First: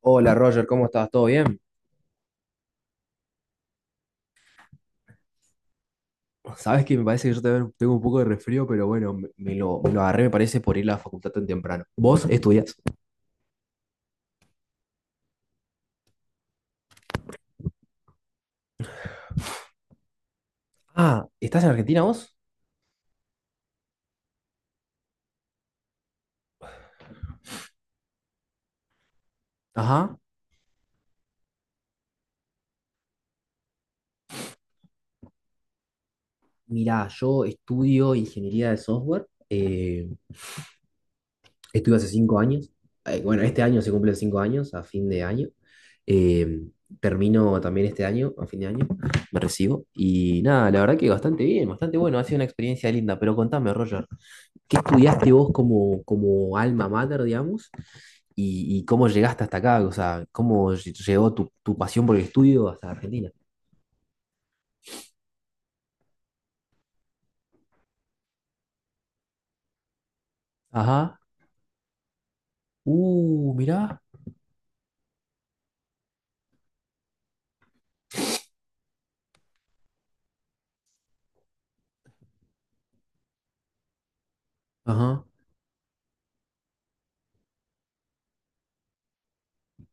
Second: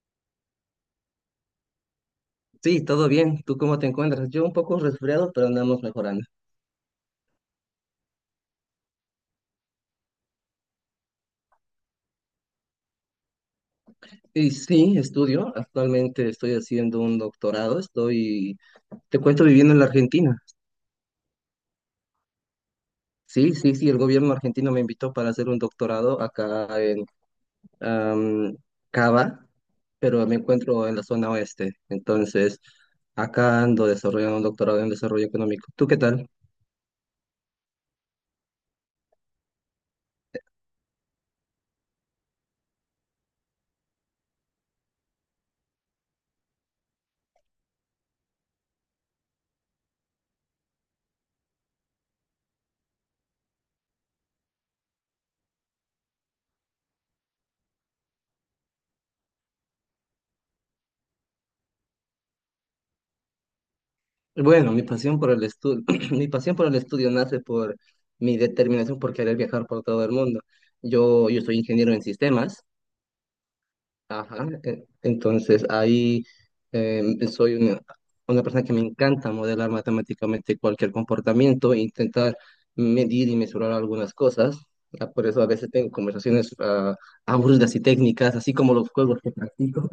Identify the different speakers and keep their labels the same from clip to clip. Speaker 1: Hola Roger, ¿cómo estás? ¿Todo bien?
Speaker 2: Sí, todo bien. ¿Tú cómo te encuentras? Yo un poco resfriado, pero andamos mejorando.
Speaker 1: Sabes que me parece que yo tengo un poco de resfrío, pero bueno, me lo agarré, me parece, por ir a la facultad tan temprano. ¿Vos estudias?
Speaker 2: Y sí, estudio. Actualmente estoy haciendo un doctorado. Estoy, te cuento, viviendo en la Argentina.
Speaker 1: Ah, ¿estás en Argentina vos?
Speaker 2: Sí, sí, sí, el gobierno argentino me invitó para hacer un doctorado acá en am, Cava,
Speaker 1: Ajá.
Speaker 2: pero me encuentro en la zona oeste. Entonces, acá ando desarrollando un doctorado en desarrollo económico. ¿Tú qué tal?
Speaker 1: Mirá, yo estudio ingeniería de software. Estudio hace 5 años. Bueno, este año se cumplen 5 años, a fin de año. Eh, Termino también este año, a fin de año, me recibo. Y nada, la verdad que bastante bien, bastante bueno, ha sido una experiencia linda. Pero contame, Roger, ¿qué estudiaste vos como, como alma mater, digamos? Y, ¿y cómo llegaste hasta acá? O sea, ¿cómo llegó tu pasión por el estudio hasta Argentina?
Speaker 2: Bueno, mi pasión por el estudio, mi pasión por el estudio nace por mi determinación por querer viajar por todo el mundo.
Speaker 1: Ajá.
Speaker 2: Yo soy ingeniero en sistemas,
Speaker 1: Mirá.
Speaker 2: ajá, entonces ahí eh, soy una persona que me encanta modelar matemáticamente cualquier comportamiento, e intentar medir y mesurar algunas cosas. Ah,
Speaker 1: Ajá.
Speaker 2: por eso a veces tengo conversaciones aburridas y técnicas, así como los juegos que practico.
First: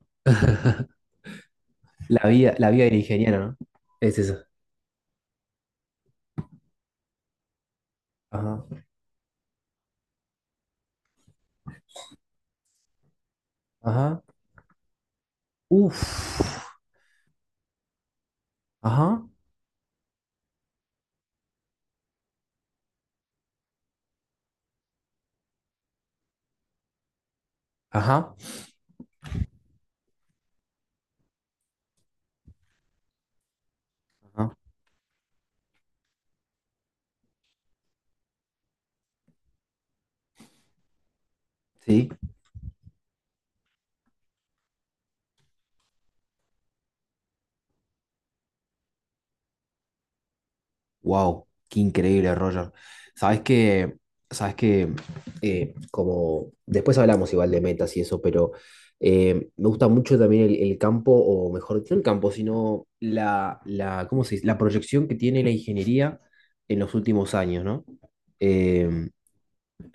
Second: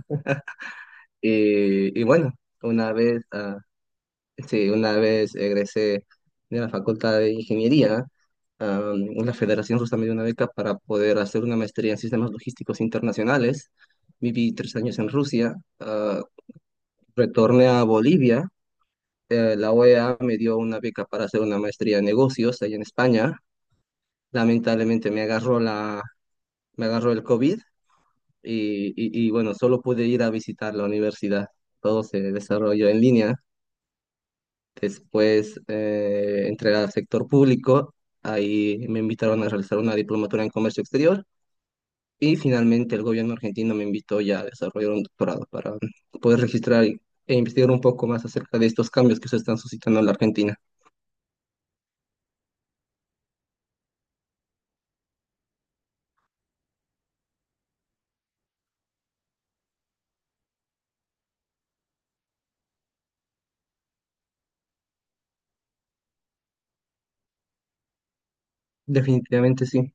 Speaker 2: Y bueno,
Speaker 1: La vida
Speaker 2: una
Speaker 1: del
Speaker 2: vez...
Speaker 1: ingeniero, ¿no?
Speaker 2: ah,
Speaker 1: Es eso.
Speaker 2: Sí, una vez egresé de la Facultad de Ingeniería,
Speaker 1: Ajá.
Speaker 2: la Federación justo me dio una beca para poder hacer una maestría en sistemas logísticos internacionales.
Speaker 1: Ajá.
Speaker 2: Viví 3 años en Rusia, ah,
Speaker 1: Uf.
Speaker 2: retorné a Bolivia.
Speaker 1: Ajá.
Speaker 2: La OEA me dio una beca para hacer una maestría en negocios allá en España. Lamentablemente me agarró el COVID
Speaker 1: Ajá.
Speaker 2: y, bueno, solo pude ir a visitar la universidad. Todo se desarrolló en línea.
Speaker 1: Ajá.
Speaker 2: Después entré al sector público, ahí me invitaron a realizar una diplomatura en comercio exterior
Speaker 1: Sí.
Speaker 2: y finalmente el gobierno argentino me invitó ya a desarrollar un doctorado para poder registrar e investigar un poco más acerca de estos cambios que se están suscitando en la Argentina.
Speaker 1: Wow, qué increíble, Roger. Sabes que, sabes que, Como después hablamos igual de metas y eso, pero me gusta mucho también el campo, o mejor, no el campo, sino ¿cómo se dice? La proyección que tiene la ingeniería en los últimos años, ¿no? Em,
Speaker 2: Definitivamente sí.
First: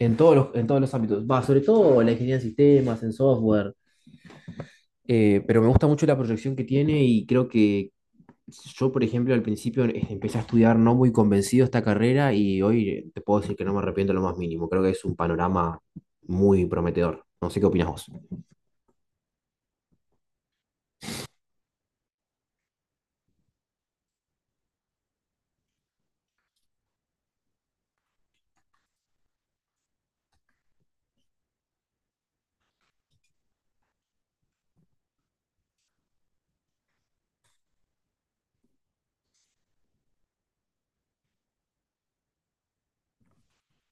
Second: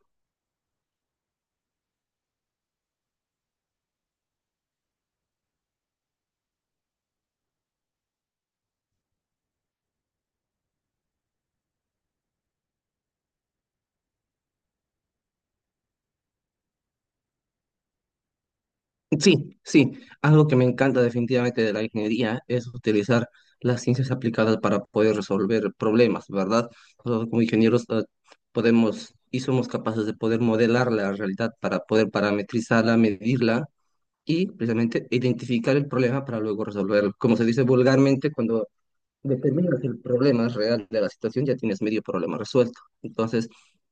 Speaker 1: en en todos los ámbitos, va, sobre todo la ingeniería en sistemas, en software, pero me gusta mucho la proyección que tiene y creo que yo, por ejemplo, al principio empecé a estudiar no muy convencido esta carrera y hoy te puedo decir que no me arrepiento lo más mínimo. Creo que es un panorama muy prometedor. No sé qué opinas vos.
Speaker 2: Sí, sí, algo que me encanta definitivamente de la ingeniería es utilizar las ciencias aplicadas para poder resolver problemas, ¿verdad? Nosotros como ingenieros podemos y somos capaces de poder modelar la realidad para poder parametrizarla, medirla y precisamente identificar el problema para luego resolverlo. Como se dice vulgarmente, cuando determinas el problema real de la situación, ya tienes medio problema resuelto. Entonces,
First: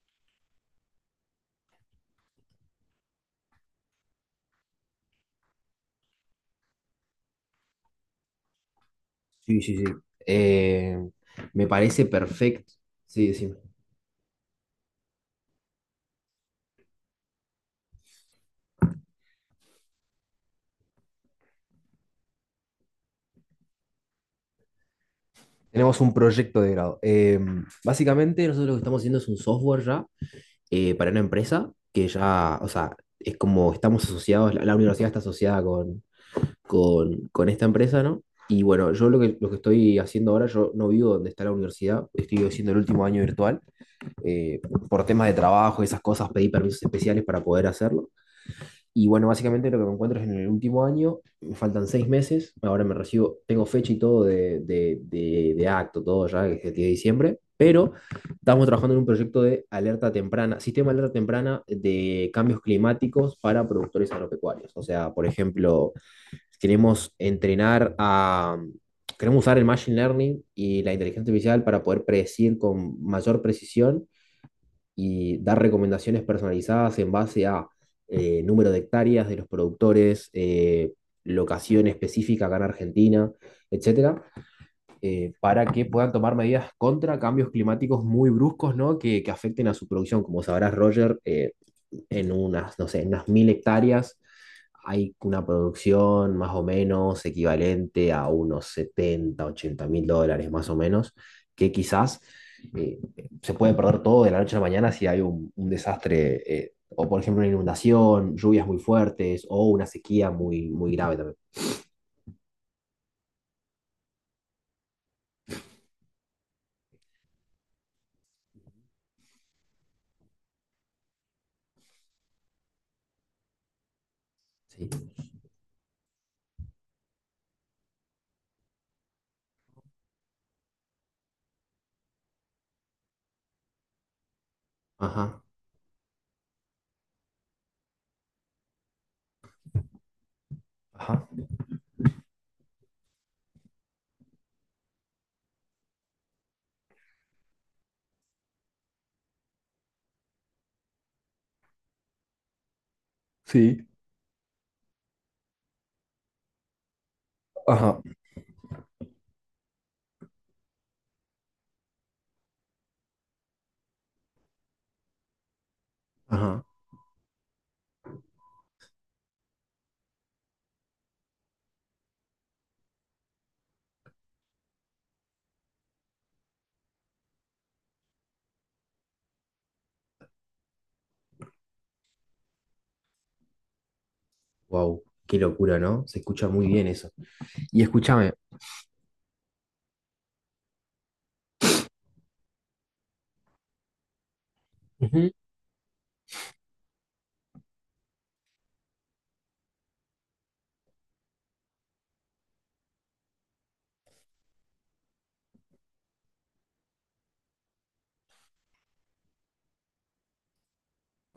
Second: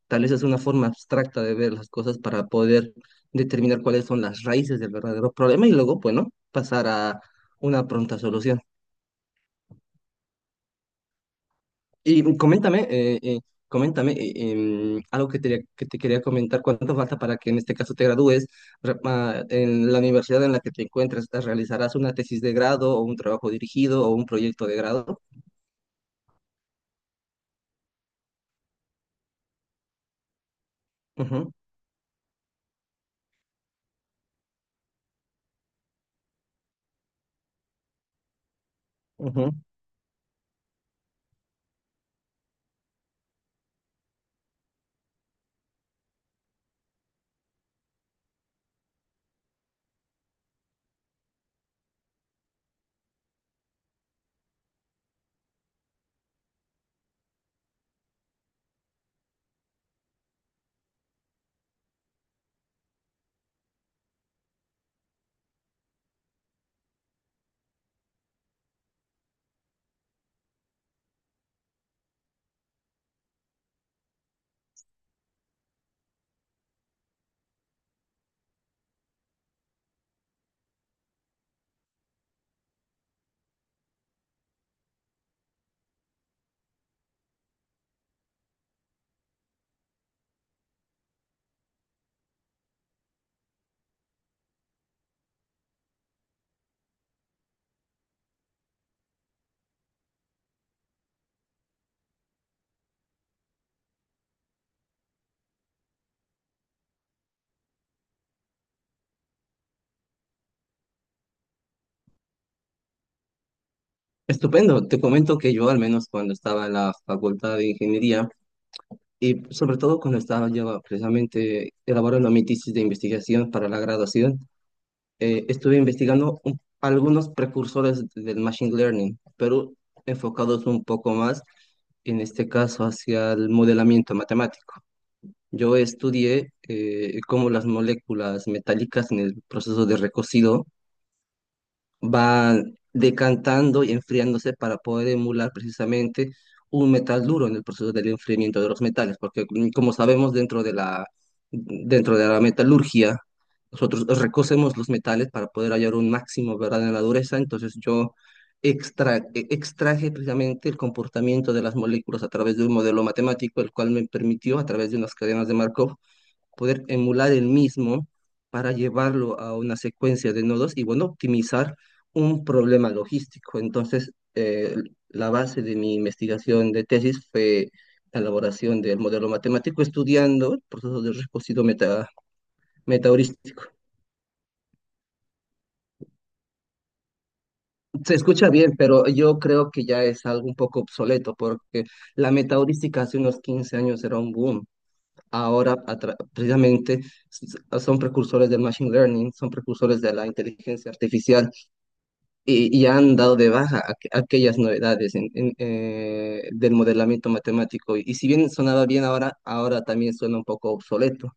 Speaker 2: tal vez es una forma abstracta de ver las cosas para poder determinar cuáles son las raíces del verdadero problema y luego, bueno, pasar a una pronta solución.
Speaker 1: Sí, sí, sí. Eh, Me parece
Speaker 2: Y
Speaker 1: perfecto.
Speaker 2: coméntame,
Speaker 1: Sí, sí.
Speaker 2: algo que te quería comentar, cuánto falta para que en este caso te gradúes en la universidad en la que te encuentres. ¿Realizarás una tesis de grado o un trabajo dirigido o un proyecto de grado?
Speaker 1: Tenemos un proyecto de grado. Básicamente, nosotros lo que estamos haciendo es un software ya para una
Speaker 2: Ujú,
Speaker 1: empresa que ya, o sea, es como estamos asociados, la universidad está asociada con esta empresa, ¿no? Y bueno, yo lo
Speaker 2: ujú.
Speaker 1: que estoy haciendo ahora, yo no vivo donde está la universidad, estoy haciendo el último año virtual. eh, por temas de trabajo, y esas cosas, pedí permisos especiales para poder hacerlo. Y bueno, básicamente lo que me encuentro es en el último año, me faltan 6 meses, ahora me recibo, tengo fecha y todo de acto, todo ya, que es el 10 de diciembre, pero estamos trabajando en un proyecto de alerta temprana, sistema de alerta temprana de cambios climáticos para productores agropecuarios. O sea, por ejemplo, queremos entrenar a... Queremos usar el Machine Learning y la inteligencia artificial para poder predecir con mayor precisión y dar recomendaciones personalizadas en base a número de hectáreas de los productores, locación específica acá en Argentina, etcétera, para que puedan tomar medidas contra cambios climáticos muy bruscos, ¿no? Que afecten a su producción. Como sabrás, Roger, en unas, no sé, en unas 1000 hectáreas hay una producción más o menos equivalente a unos 70 80 mil dólares más o menos, que quizás eh, se puede perder todo de la noche a la mañana si hay un desastre, o por ejemplo una inundación, lluvias muy fuertes o una sequía muy, muy grave también.
Speaker 2: Estupendo, te comento que yo al menos cuando estaba en la Facultad de Ingeniería y sobre todo cuando estaba yo precisamente elaborando mi tesis de investigación para la graduación,
Speaker 1: Sí.
Speaker 2: estuve investigando algunos precursores del Machine Learning, pero enfocados un poco más, en este caso, hacia el modelamiento matemático.
Speaker 1: Ajá,
Speaker 2: Yo estudié cómo las moléculas metálicas en el proceso de recocido
Speaker 1: ajá,
Speaker 2: van decantando y enfriándose para poder emular precisamente un metal duro en el proceso del enfriamiento de los metales, porque como sabemos dentro de la metalurgia,
Speaker 1: sí.
Speaker 2: nosotros recocemos los metales para poder hallar un máximo, ¿verdad?, en la dureza. Entonces
Speaker 1: Ah,
Speaker 2: yo extraje precisamente el comportamiento de las moléculas a través de un modelo matemático, el cual me permitió, a través de unas cadenas de Markov,
Speaker 1: ajá.
Speaker 2: poder emular el mismo para llevarlo a una secuencia de nodos y, bueno, optimizar un problema logístico. Entonces, la base de mi investigación de tesis fue la elaboración del modelo matemático estudiando el proceso de metaheurístico.
Speaker 1: Wow, qué locura, ¿no? Se escucha muy bien eso. Y
Speaker 2: Se
Speaker 1: escúchame.
Speaker 2: escucha bien, pero yo creo que ya es algo un poco obsoleto porque la metaheurística hace unos 15 años era un boom.
Speaker 1: Ujú.
Speaker 2: Ahora a precisamente son precursores del Machine Learning, son precursores de la inteligencia artificial y han dado de baja aquellas novedades del modelamiento matemático. Y, si bien sonaba bien ahora, ahora también suena un poco obsoleto.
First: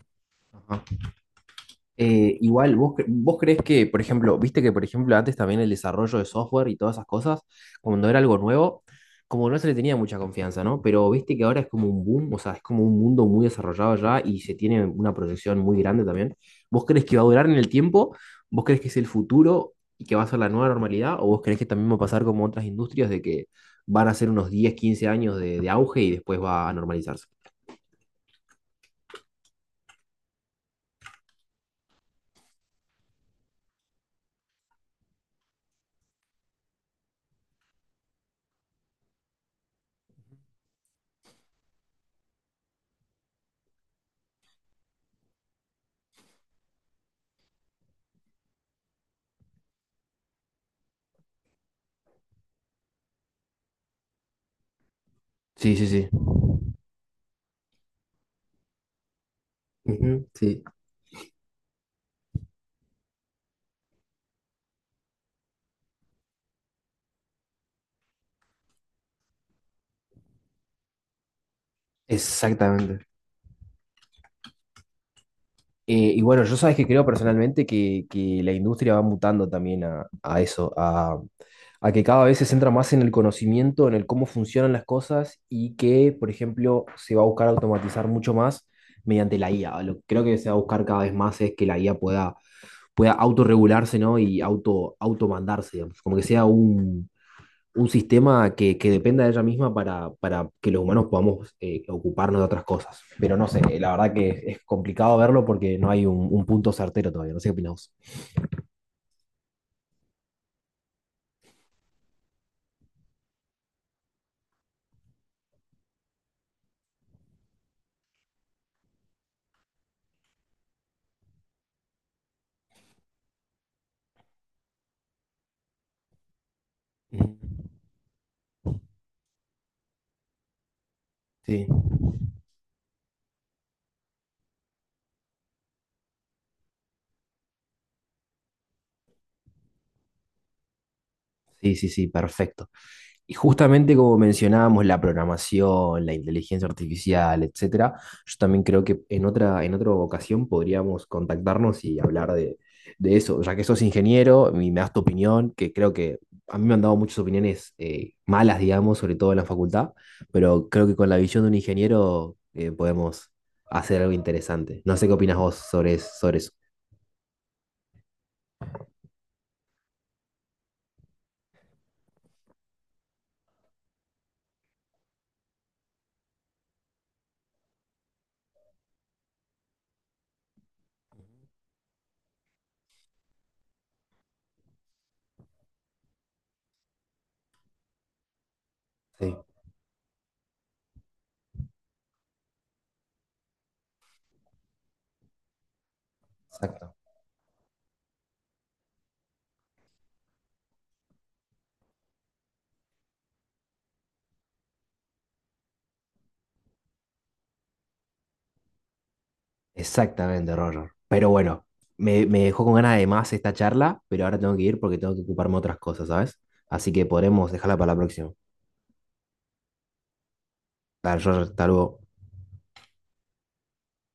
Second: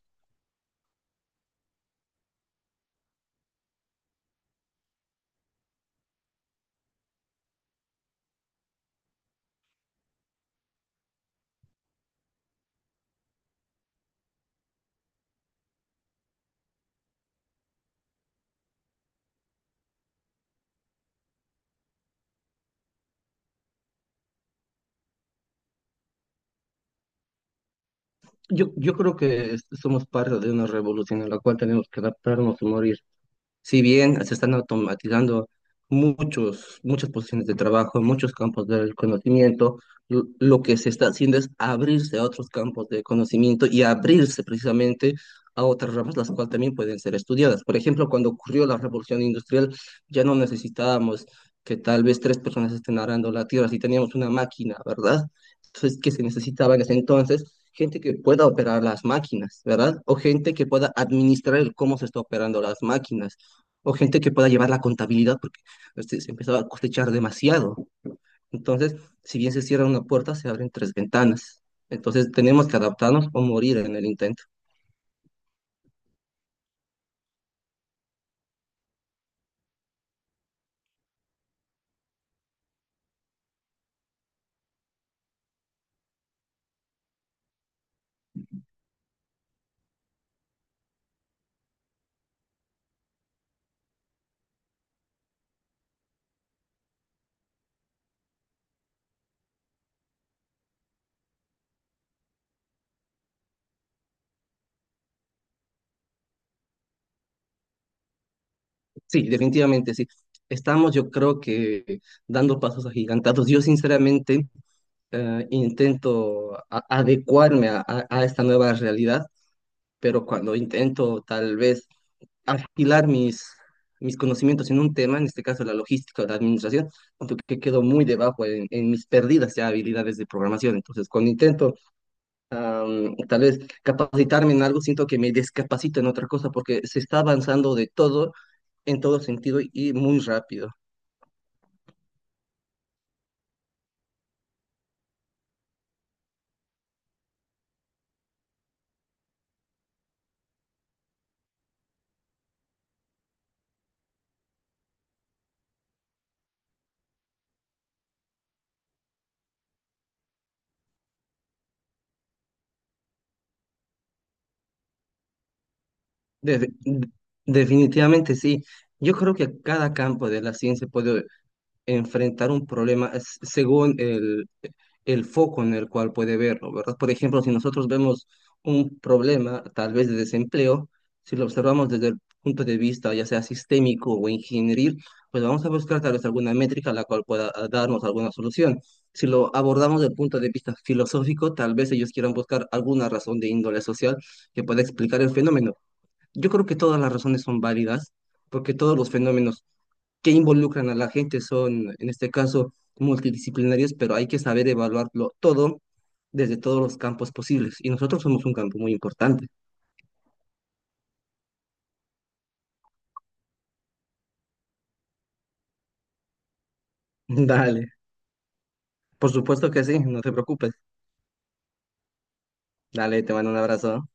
Speaker 1: Igual, vos crees que, por ejemplo, viste que, por ejemplo, antes también el desarrollo de software y todas esas cosas, cuando era algo nuevo, como no se le tenía mucha confianza, ¿no? Pero viste que ahora es como un boom, o sea, es como un mundo muy desarrollado ya y se tiene una proyección muy grande también. ¿Vos crees que va a durar en el tiempo? ¿Vos crees que es el futuro y que va a ser la nueva normalidad? ¿O vos crees que también va a pasar como otras industrias de que van a ser unos 10 15 años de auge y después va a normalizarse?
Speaker 2: Yo creo que somos parte de una revolución en la cual tenemos que adaptarnos y morir. Si bien se están automatizando muchas posiciones de trabajo, muchos campos del conocimiento, lo que se está haciendo es abrirse a otros campos de conocimiento y abrirse precisamente a otras ramas, las cuales también pueden ser estudiadas. Por ejemplo, cuando ocurrió la revolución industrial, ya no necesitábamos que tal vez tres personas estén arando la tierra, si teníamos una máquina, ¿verdad?
Speaker 1: Sí, sí,
Speaker 2: Entonces,
Speaker 1: sí.
Speaker 2: que se necesitaba en ese entonces gente que pueda operar las máquinas, ¿verdad? O
Speaker 1: Ujú,
Speaker 2: gente
Speaker 1: sí,
Speaker 2: que pueda administrar el cómo se está operando las máquinas, o gente que pueda llevar la contabilidad porque este, se empezaba a cosechar demasiado. Entonces, si bien se cierra una puerta, se abren tres ventanas. Entonces, tenemos que
Speaker 1: exactamente.
Speaker 2: adaptarnos o morir en el intento.
Speaker 1: Y bueno, yo sabes que creo personalmente que la industria va mutando también a eso, a que cada vez se centra más en el conocimiento, en el cómo funcionan las cosas y que, por ejemplo, se va a buscar automatizar mucho más mediante la IA. Lo que creo que se va a buscar cada vez más es que la IA pueda, pueda autorregularse, ¿no? Y auto, automandarse, digamos. Como que sea un sistema que dependa de ella misma para que los humanos podamos ocuparnos de otras cosas. Pero no sé, la verdad que es complicado verlo porque no hay un punto certero todavía. No sé qué opinás vos.
Speaker 2: Sí, definitivamente sí. Estamos, yo creo que, dando pasos agigantados. Yo, sinceramente, intento adecuarme a esta nueva realidad, pero cuando intento tal vez afilar mis conocimientos en un tema, en este caso la logística o la administración, aunque
Speaker 1: Mm,
Speaker 2: quedo muy debajo en mis perdidas ya habilidades de programación. Entonces, cuando
Speaker 1: sí.
Speaker 2: intento tal vez capacitarme en algo, siento que me descapacito en otra cosa porque se está avanzando de todo, en todo sentido y muy rápido.
Speaker 1: Sí, sí, sí, perfecto. Y justamente como mencionábamos la programación, la inteligencia artificial, etcétera, yo también creo que en otra ocasión podríamos contactarnos y hablar de eso, ya que sos ingeniero y me das tu opinión, que creo que a mí me han dado muchas opiniones malas, digamos, sobre todo en la facultad, pero creo que con la visión de un ingeniero podemos hacer algo interesante. No sé qué opinas vos sobre, sobre eso.
Speaker 2: Def- Definitivamente sí. Yo creo que cada campo de la ciencia puede enfrentar un problema según el foco en el cual puede verlo, ¿verdad? Por ejemplo, si nosotros vemos un problema, tal vez de desempleo, si lo observamos desde el punto de vista ya sea sistémico o ingenieril, pues vamos a buscar tal vez alguna métrica la cual pueda darnos alguna solución. Si
Speaker 1: Sí,
Speaker 2: lo abordamos desde el punto de vista filosófico, tal vez ellos quieran buscar alguna razón de índole social que pueda explicar el fenómeno. Yo creo que
Speaker 1: exacto.
Speaker 2: todas las razones son válidas, porque todos los fenómenos que involucran a la gente son, en este caso, multidisciplinarios, pero hay que saber evaluarlo todo desde todos los campos posibles. Y nosotros somos un campo muy importante.
Speaker 1: Exactamente, Roger. Pero bueno, me dejó con ganas de más esta charla, pero ahora tengo que ir porque tengo que ocuparme de otras cosas, ¿sabes? Así que podremos dejarla
Speaker 2: Dale,
Speaker 1: para la próxima.
Speaker 2: por supuesto que sí, no te preocupes.
Speaker 1: Dale, Roger, hasta luego.
Speaker 2: Dale, te mando un abrazo.